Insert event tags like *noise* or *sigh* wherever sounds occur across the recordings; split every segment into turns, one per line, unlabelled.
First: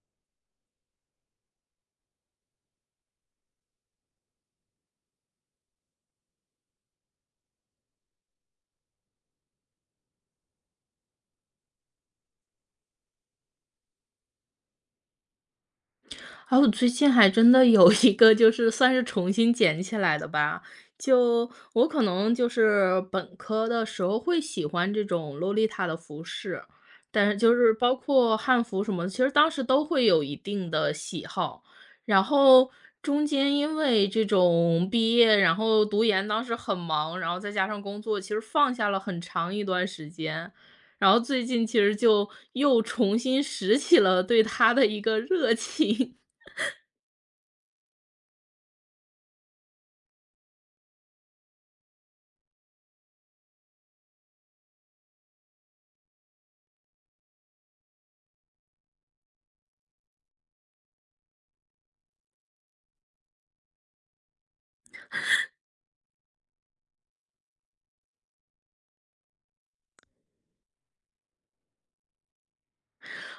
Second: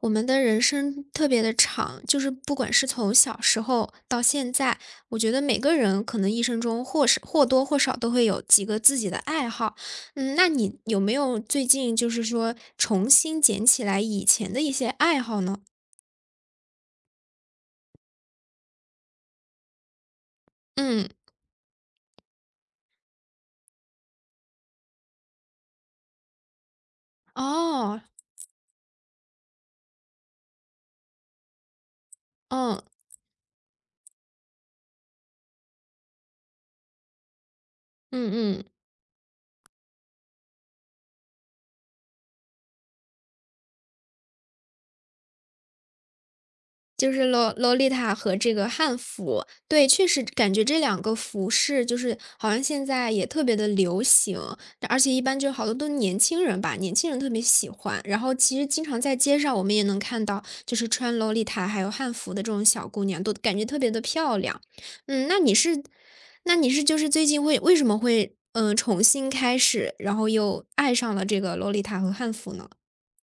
我们的人生特别的长，就是不管是从小时候到现在，我觉得每个人可能一生中或是或多或少都会有几个自己的爱好。嗯，那你有没有最近就是说重新捡起来以前的一些爱好呢？
啊，我最近还真的有一个就是算是重新捡起来的吧。
嗯，
就我可能就是本科的时候会喜欢这种洛丽塔的服饰，但是就是包
哦，
括汉服什么的其实当时都会有一定的喜好。然后
嗯
中间因为这种毕业，然后读研当时很忙，然后再加上工作，其
嗯
实
嗯。
放下了很长一段时间。然后最近其实就又重新拾起了对它的一个热情。
就是洛丽塔和这个汉服，对，确实感觉这两个服饰就是好像现在也特别的流行，而且一般就好多都年轻人吧，年轻人特别喜欢。然后其实经常在街上我们也能看到，就是穿洛丽塔还有汉服的这种小姑娘，都感觉特别的漂亮。嗯，那你是就是最近会为什么会重新开始，然后又爱上了这个洛丽塔和汉服呢？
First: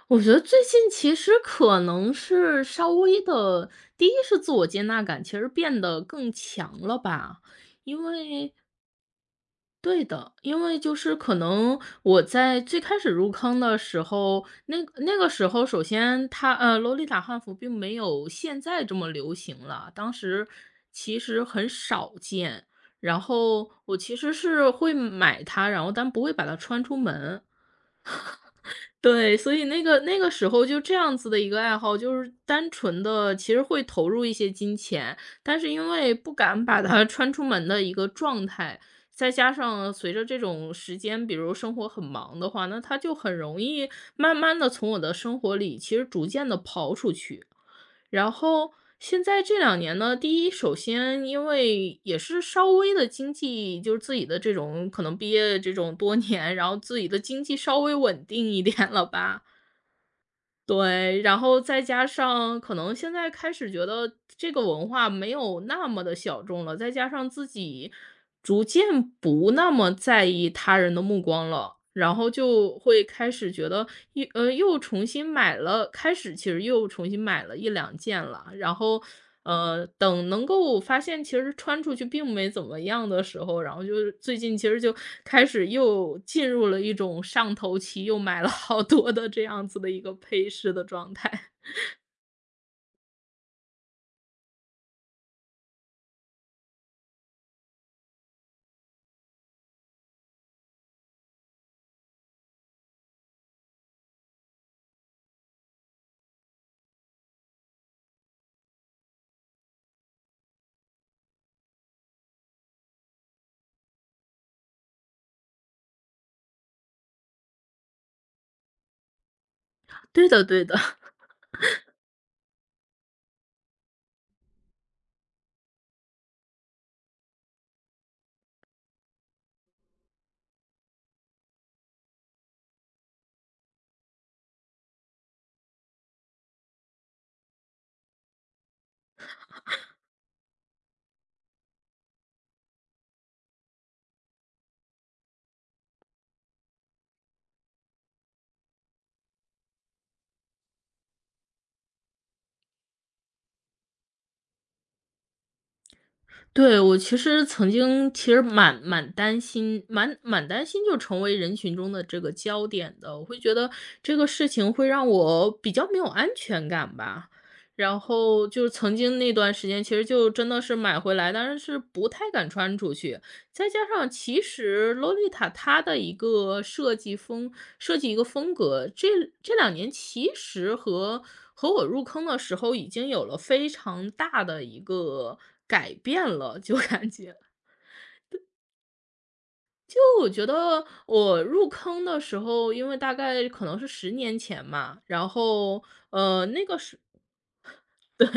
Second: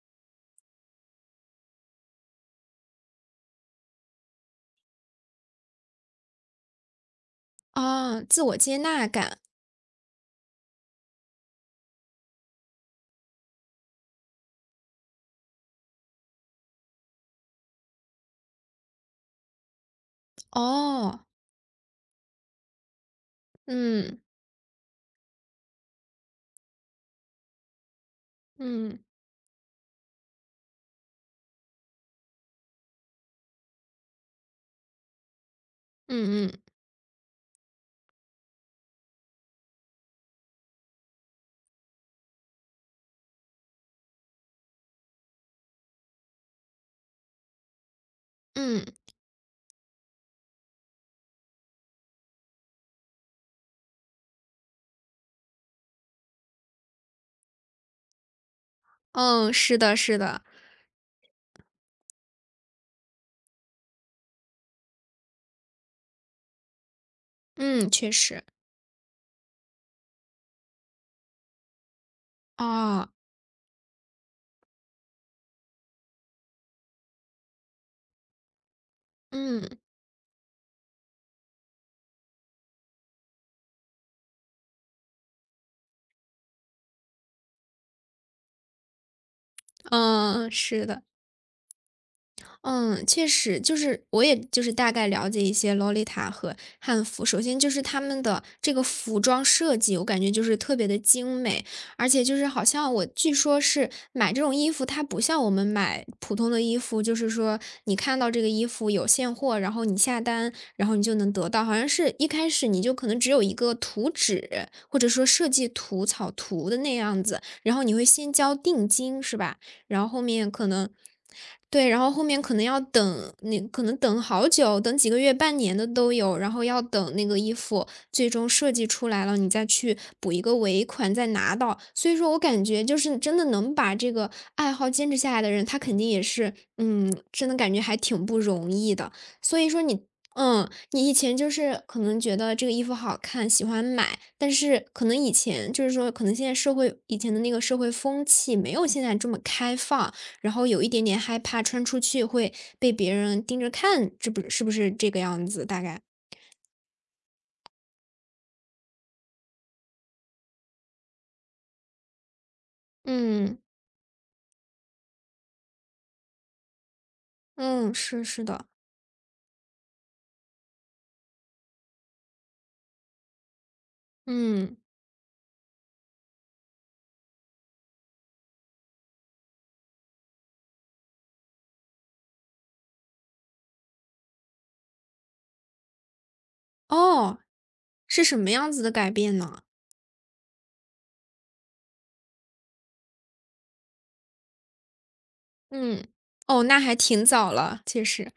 我觉得最近其实可能是稍微的，第一是自我接纳感其实变得更强了吧，因
哦，自
为
我接纳感，
对的，因为就是可能我在最开始入坑的时候，那个时候首先它洛丽塔汉服并没有现在这么流行了，当时其
哦，
实很少见，然后我其
嗯
实是会买它，然后但不会把它穿出门。
嗯。
对，所以那个时候就这样子的一个爱好，就是单纯的其实会投入一些金钱，但是因为不
嗯嗯
敢把它 *laughs* 穿出门的一个状态，再加上随着这种时间，比如生活很忙的话，那它就很容易慢慢的从我的生活里其实逐渐的刨出去。然后
嗯，
现在这两年呢，第一，首先因为也是稍微的经济就是自己的这种可能毕业这种多年，然后自己的经济稍微稳定一点了吧。
嗯，是的是的，
对，然后再加上可能现在开始觉得这个文化没有那么的小众了，再加上自己
嗯，确实，
逐渐不那么在意他人的目光了，然后就会
哦，
开始觉得又重新买了开始其实又重新买了一两件了，然后，
嗯，
等能够发现其实穿出去并没怎么样的时候，然后就是最近其实就开始又进入了一种上头期，又买了好多的这样子的一个配
嗯，
饰的
是的。
状态。
嗯，确实，就是我也就是大概了解一些洛丽塔和汉服。首先就是他们的这个服装设计，我感觉就是特别的精美，而且就是好像我据说是买这种衣服，它不像我们买普通的衣服，就是说你看到这个衣服有现货，然后你下单，然后你就能得到。好像是一开始你就可能只有一个图纸，或者说设计图、草图的那样子，然后你会先交定金，是吧？然后
*laughs*
后
对的
面
对
可
的。
能对，然后后面可能要等，那可能等好久，等几个月、半年的都有，然后要等那个衣服最终设计出来了，你再去补一个尾款，再拿到。所以说我感觉就是真的能把这个爱好坚持下来的人，他肯定也是，嗯，真的感觉还挺不容易的。所以说你嗯，你以前就是可能觉得这个衣服好看，喜欢买，但是可能以前就是说，可能现在社会以前的那个社会风气没有现在这么开放，然后有一点点害怕穿出去会被别人盯着看，这不是这个样子？大概，
对，我其实曾经其实蛮担心，蛮担心就成为人群中的这个焦点的。我会觉
嗯
得这个事情会让我比较没有安全感吧。
嗯，
然
是是
后就
的，
是曾经那段时间，其实就真的是买回来，但是是不太敢穿出去。再加上其
嗯，
实洛丽塔它的一个设计一个风格，这两年其实和我入坑的时候已经有了非常大的一个改变了，就感觉。
哦，是什么样子的改变呢？
就我觉得我入坑的时候，因为大概可能是10年前嘛，然后，
嗯，
呃，
哦，
那个
那还
时
挺早了，其
*laughs* 对，
实，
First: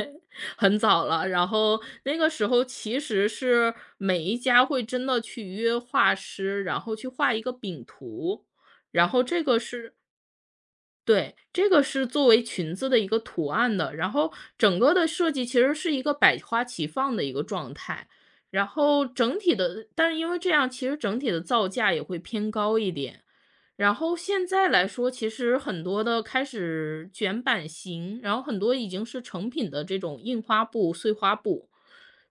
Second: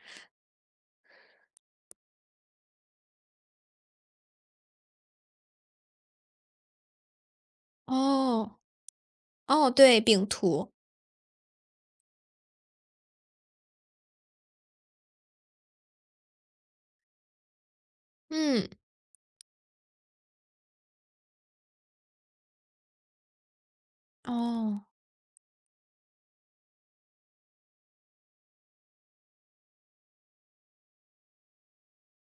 很早了。然后那个时候其实是每一家会真的去约画师，然后去画一个饼图，
哦
然后这个
哦，
是
对，饼图，
对，这个是作为裙子的一个图案的，然后整个的设计其实是一个百花齐放的一个状态，然
嗯，
后整体的，但是因为这样，其实整体的造价也会偏高一点。然后现在来
哦，
说，其实很多的开始卷版型，然后很多已经是成品的这种印花布、碎花布，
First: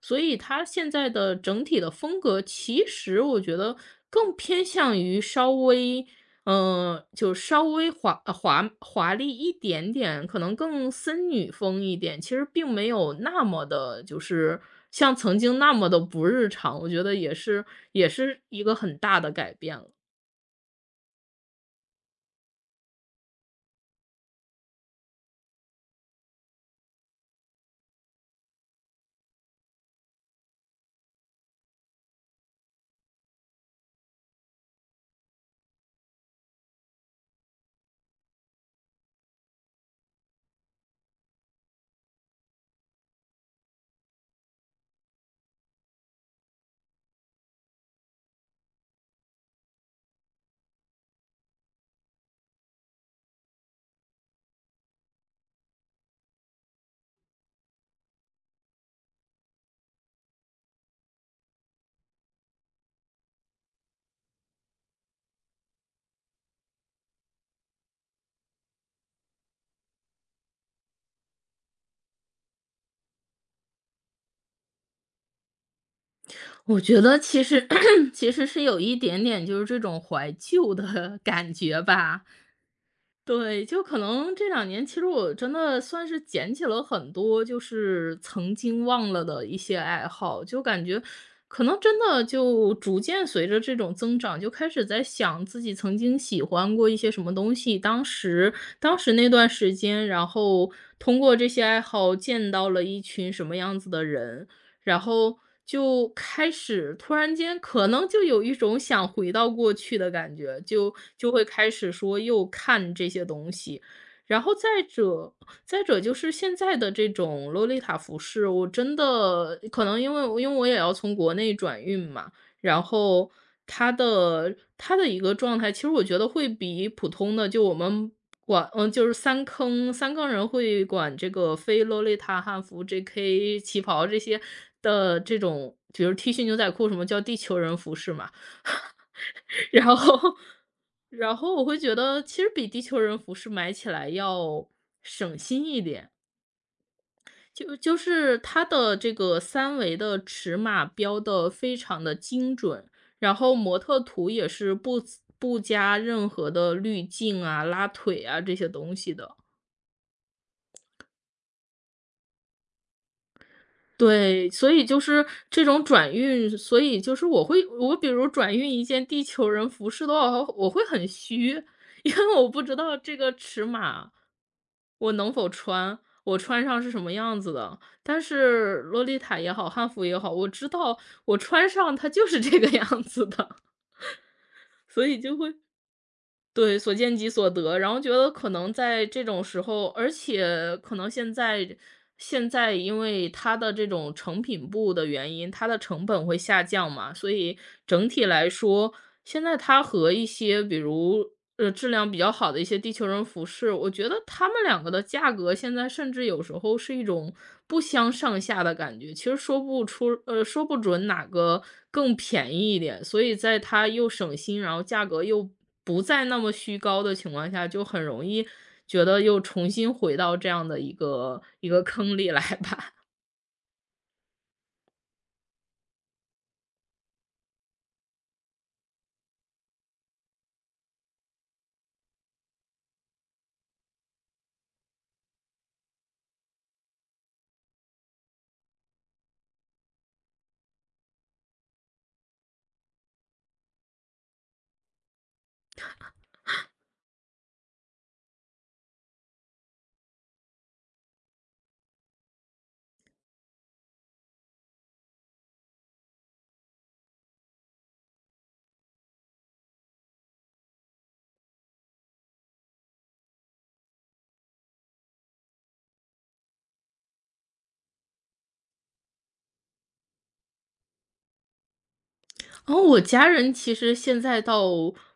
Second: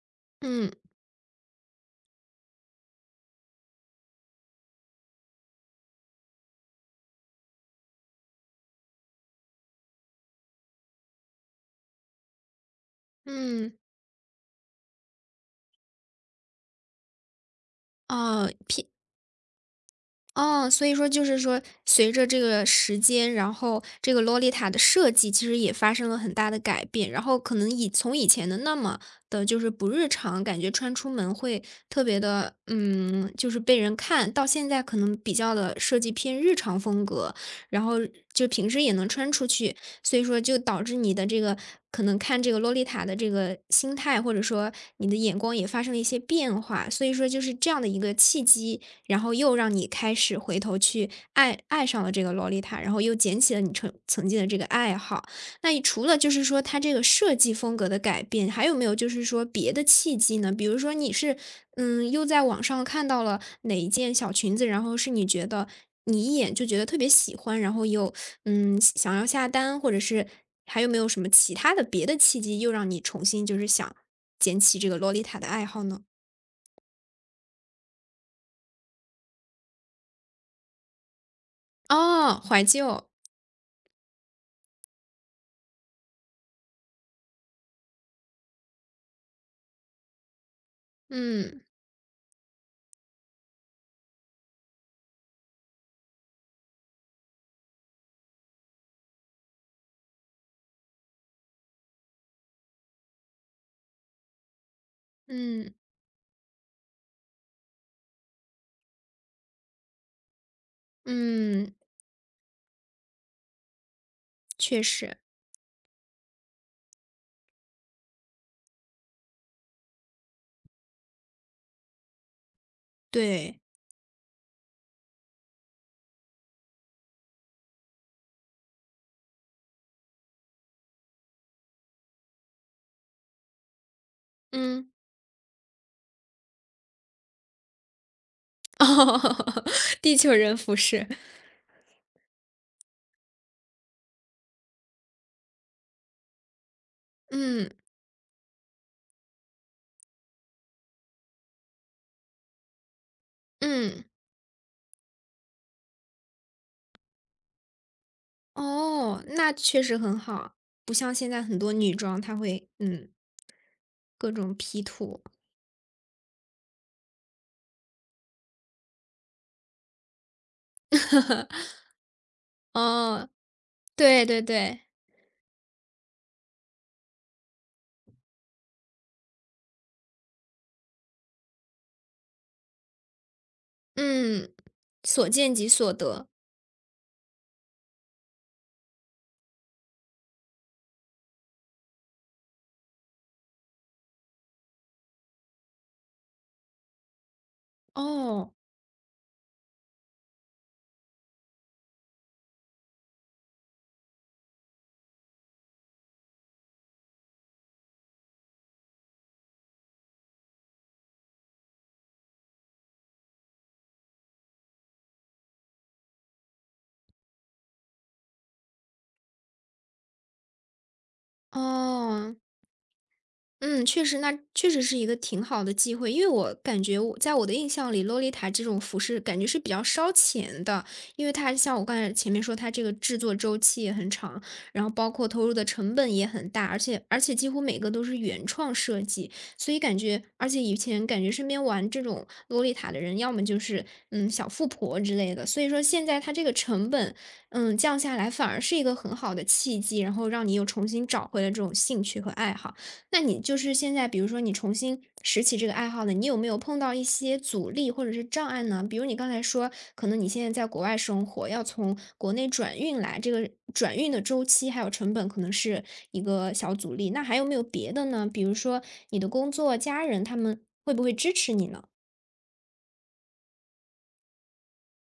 所以它
嗯
现在的整体的风格，其实我觉得更偏向于稍微嗯，就稍微华丽一点点，可能更森女风一点，其实并没有那么
嗯。
的，就是像曾经那么的不日常，我觉得也是
哦，
一个
偏
很大的改变了。
哦，所以说就是说，随着这个时间，然后这个洛丽塔的设计其实也发生了很大的改变，然后可能以从以前的那么的就是不日常，感觉穿出门会特别的，嗯，就是被人看到现在可能比较的设计偏日常风格，然后就平时也能穿出去，所以说就导致你的这个可能看这个洛丽塔的这个心态，或者说你的眼光也发生了一些变化，所以说就是这样的一个契机，然后又让你开始回头去爱上了这个洛丽塔，然后又捡起了你曾经的这个爱好。那除了就是说它这个设计风格的改变，还有没有就是说别的契机呢？比如说你是，嗯，又在网上看到了哪一件小裙子，然后是你觉得你一眼就觉得特别喜欢，然后又，嗯，想要下单，或者是还有没有什么其他的别的契机，又让你重新就是想捡起这个洛丽塔的爱好呢？
我觉得其实 *coughs* *clears throat* 其实是有一点点就是这种怀旧的 *laughs* 感觉吧。
哦，怀旧，
对，就可能这两年，其实我真的算是捡起了很多，就是曾经忘了的一些爱好，就感觉
嗯
可能真的就逐渐随着这种增长，就开始在想自己曾经喜欢过一些什么东西，当时那段时间，然后通过这些爱好见到了一群什么样子的人。然后
嗯。
就开始突然间可能就有一种想回到过去的感觉，就会开
嗯，
始说又看这些东西。然后再
确实，
者再者就是现在的这种洛丽塔服饰，我真的可能因为我也要从国内转运嘛，然后
对，
它的一个状态，其实我觉得会比普通的就我们就是三坑人会管这个非洛丽塔汉服、JK 旗袍这些
嗯，
的这种，比如 T 恤、牛仔裤什么叫地球人服饰嘛。
*laughs* 哦，
*laughs* 然
地球
后
人服饰，
然后我会觉得其实比地球人服饰买起来要省心一点，
嗯
就是它的这个三维的尺码标的非常的精准，然后模特
嗯，
图也是不加任何的滤镜啊、拉腿啊这些东西
哦，
的。
那确实很好，不像现在很多女装，它会各
对，
种
所
P
以就
图，
是这种转运，所以就是我比如转运一件地球人服饰的话，我会很虚，*laughs* 因为我不知道这
哦，
个尺码
对对对，
我能否穿，我穿上是什么样子的。但是洛丽塔也好，汉服也好，我知道我穿上它就是这个 *laughs* 样子的，
嗯，
所以
所
就会
见即所得，
对，所见即所得，然后觉得可能在这种时候，而且可能现在因为它的这种成品部的原因，它的成本会下降嘛，所以整体来
哦
说，现在它和一些比如质量比较好的一些地球人服饰，我觉得他们两个的价格现在甚至有时候是一种不相上下的感觉，其实说不出，说不准哪个更便宜一点，所以在它又省心，然后价格又不再那么虚高的情况下，就很容易觉得又重新回到这样的一个一个坑里
哦。
来吧。
嗯，确实，那确实是一个挺好的机会，因为我感觉我在我的印象里，洛丽塔这种服饰感觉是比较烧钱的，因为它像我刚才前面说，它这个制作周期也很长，然后包括投入的成本也很大，而且几乎每个都是原创设计，所以感觉，而且以前感觉身边玩这种洛丽塔的人，要么就是小富婆之类的，所以说现在它这个成本降下来，反而是一个很好的契机，然后让你又重新找回了这种兴趣和爱好。那你就是现在，比如说你重新拾起这个爱好呢，你有没有碰到一些阻力或者是障碍呢？比如你刚才说，可能你现在在国外生活，要从国内转运来，这个转运的周期还有成本可能是一个小阻力。那还有没有别的呢？比如说你的工作、家人他们会不会支持你呢？
哦，我家人其实现在倒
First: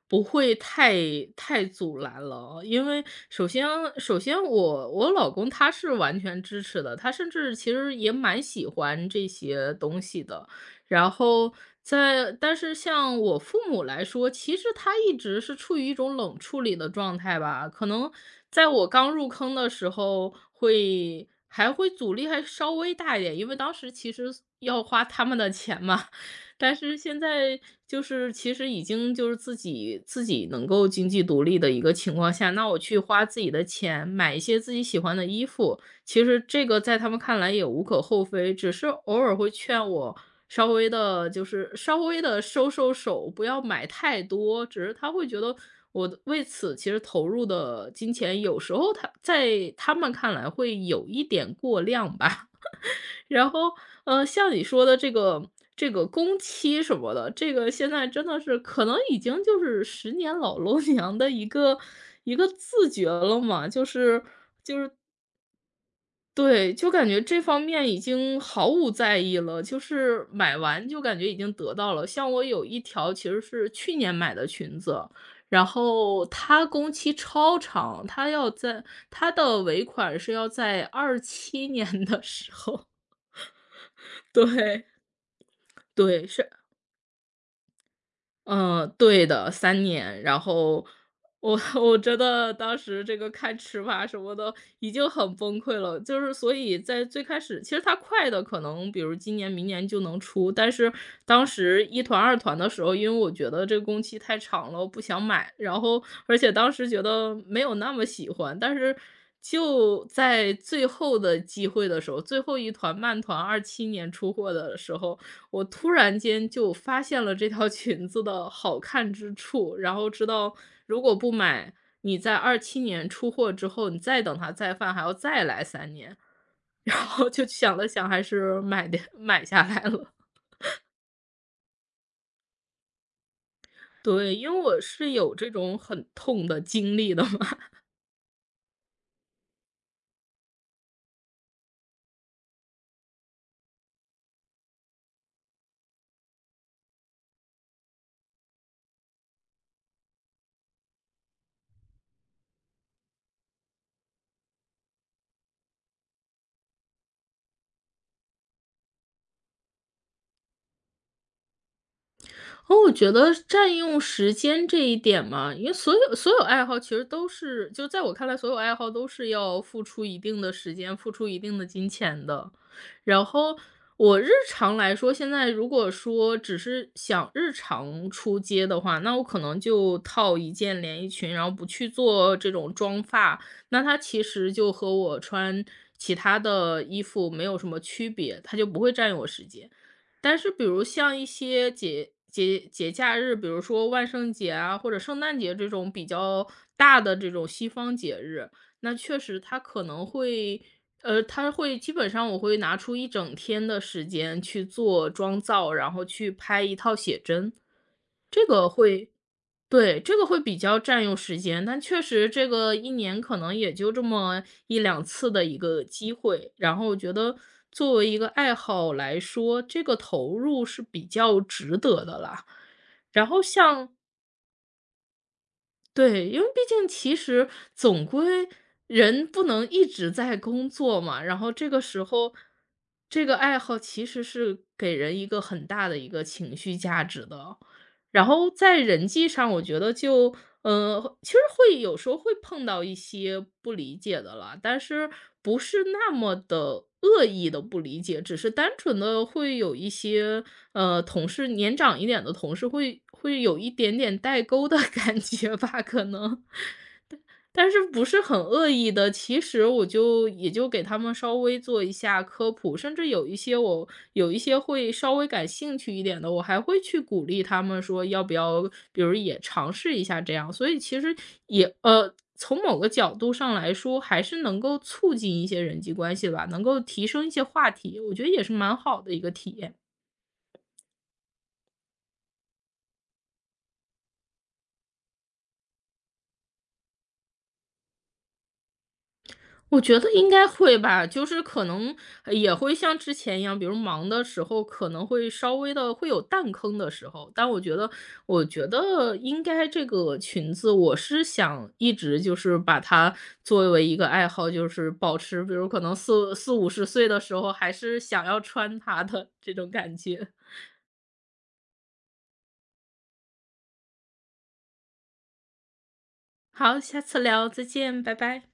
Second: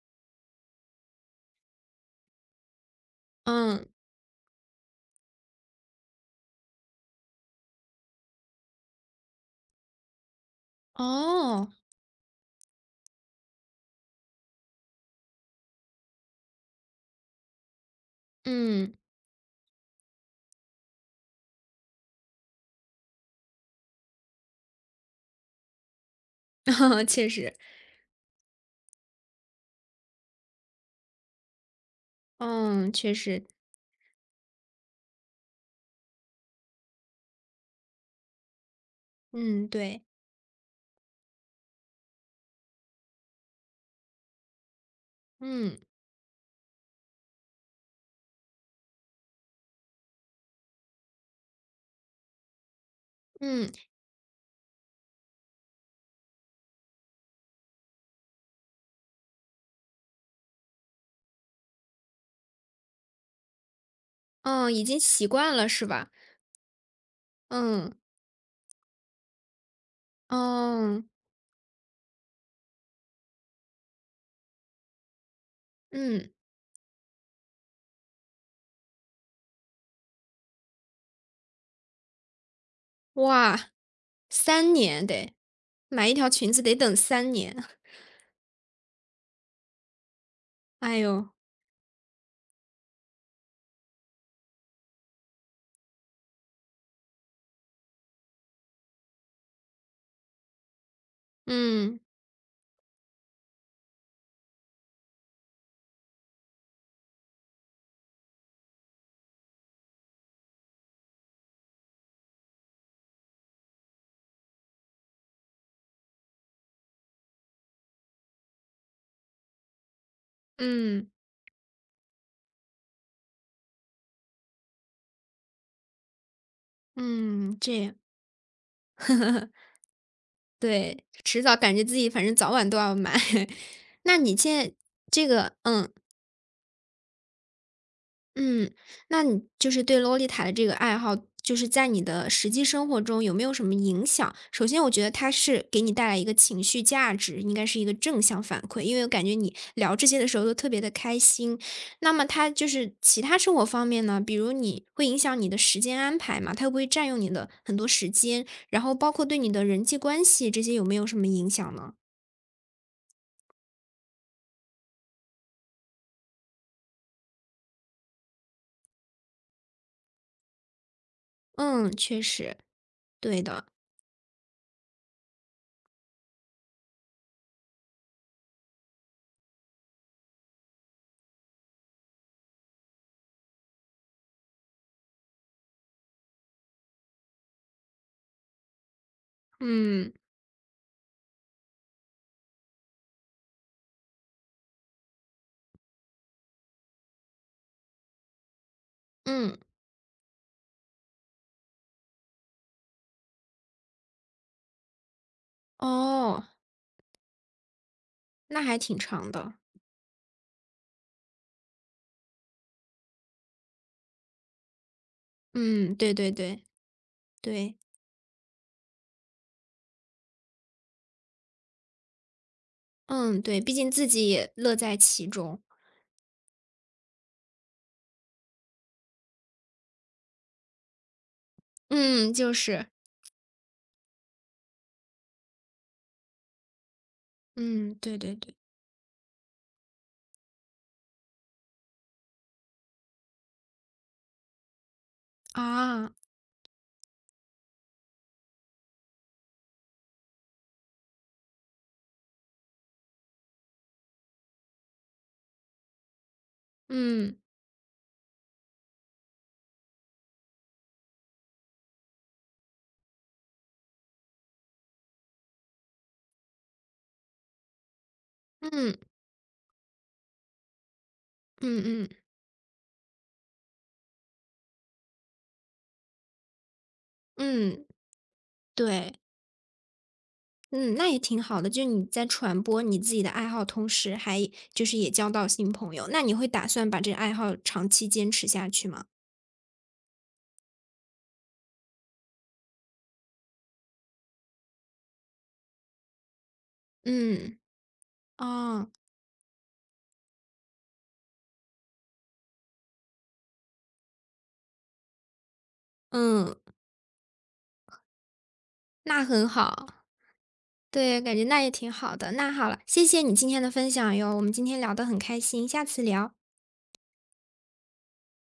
不会太阻拦了，因为首先
嗯，
首先我老公他是完全支持的，他甚至其实也蛮喜欢这些东西的。然后
哦，
但是像我父母来说，其实他一直是处于一种冷处理的状态吧，可能在我
嗯，
刚入坑的时候会还会阻力还稍微大一点，因为当时其实要花他们的钱嘛，但是
*laughs*
现
确实，
在就是其实已经就是自己能够经济独立的一个情况下，那我
嗯，
去
确
花自
实，
己的钱买一些自己喜欢的衣服，其实这个在他们看来也无可厚非，只是偶尔会
嗯，
劝
对，
我稍微的，就是稍微的收收手，不要买太多。只是他会觉得
嗯
我的为此其实投入的金钱，有时候他在他们看来会有一点过量吧。然
嗯
后，像你说的这个工期什么的，这个现在真的是可能已经就是十年老楼 *laughs* 娘的一个一个自觉了嘛，就是
嗯，已经习惯了是吧？
对，就感觉这方
嗯
面
嗯。
已经毫无在意了，就是买完就
哦
感觉已经得到了。像我有一条其实是去年买的裙子，然后
嗯，
它工期超长，它要在它的尾款是要在二七年的时候，
哇
*laughs*
三
对，
年得，买一
对，
条
是
裙子得等三年，*laughs*
嗯，对的三年。然后
哎呦，
我 *laughs* 我觉得当时这个看尺码什么的已经很崩溃了，就是所以在最开始，其实它快的可能比如今年、明年就能出，但是当时
嗯，
一团、二团的时候，因为我觉得这个工期太长了，我不想买，然后而且当时觉得没有那么喜欢，但是就在最后的机会的时候，最后一团慢团二七年出货的时候，我突然间就发现了这条裙子的好看之处，然后知道如
嗯，
果不买，你在二七年出货之后，你再等它再犯，还要再来三年。*laughs* 然后就
嗯，
想
这
了
样，
想，还是买下来了。
对，迟早感觉自己反正早晚都要买。*laughs* 那
对，
你
因
现
为
在
我是
这
有这
个
种
嗯。
很痛的经历的嘛，
嗯，那你就是对洛丽塔的这个爱好，就是在你的实际生活中有没有什么影响？首先，我觉得它是给你带来一个情绪价值，应该是一个正向反馈，因为我感觉你聊这些的时候都特别的开心。那么，它就是其他生活方面呢，比如你会影响你的时间安排嘛？它会不会占用你的很多时间？然后，包括对你的人际关系这些有没有什么影响呢？
哦，我觉得占用时间这一点嘛，因为所有爱好其实都是，就在我看来，所有爱好都是要付出一定的时间，付出一定的金
嗯，确
钱的。
实，
然
对
后
的。
我日常来说，现在如果说只是想日常出街的话，那我可能就套一件连衣裙，然后不去做这种妆发，那它其实就和我穿其他的衣服没有什么区别，它就不会占用我时间。
嗯
但是比如像一些节假日，比如说万圣节啊，或者圣诞节这种比较大的这种西方节日，那确实它
嗯，
可能会，它会基本上我会拿出1整天的时间去做妆造，然后去
哦，
拍一套写真。
那还挺长的。
对，这个会比较占用时间，但确实这个一年可能也就这么一两次的一个
嗯，
机
对对
会。
对，
然后我觉得
对，
作为一个爱好来说，这个投入是比较值得的啦。然
嗯，
后
对，毕
像
竟自己也乐在其中。
对，因为毕竟其实总归人不能一直在工作嘛，然后这个时
嗯，
候，
就是，
这个爱好其实是给人一个很大的一个情绪价值的。
嗯，对
然
对
后
对，
在人际上，我觉得就其实会有时候会碰到一些不理解的了，但是不是那
啊，
么的恶意的不理解，只是单纯的会有一些同事年长一点的同事会有一点点代沟的 *laughs* 感觉吧，可能。
嗯，
但是不是很恶意的，其实我就也就给他们稍微做一下科普，甚至有一些有一些会稍微感兴趣一点的，我还会去鼓励他们说要不要，
嗯，
比如也尝试一下这样。所以其实也
嗯嗯
从某个角度上来说，还是能够促进一些人际关系吧，能够提升一些话
嗯，
题，我觉得也是蛮好的
对，
一个体验。
嗯，那也挺好的，就你在传播你自己的爱好，同时还就是也交到新朋友，那你会打算把这个爱好长期坚持下去吗？
我觉得应该会吧，就是可能也会像之前一样，比如忙的时候可能会稍微的会有弹坑的时候，但
嗯，
我觉得我觉
哦，
得应该这个裙子，我是想一直就是把它作为一个爱好，就是保持，比如可能四
嗯，
五十岁的时候还是想要穿它
那
的
很
这种
好。
感觉。
对，感觉那也挺好的。那好了，谢谢你今天的分享哟，我们今天聊得很开心，下次聊。
好，下次聊，再见，拜拜。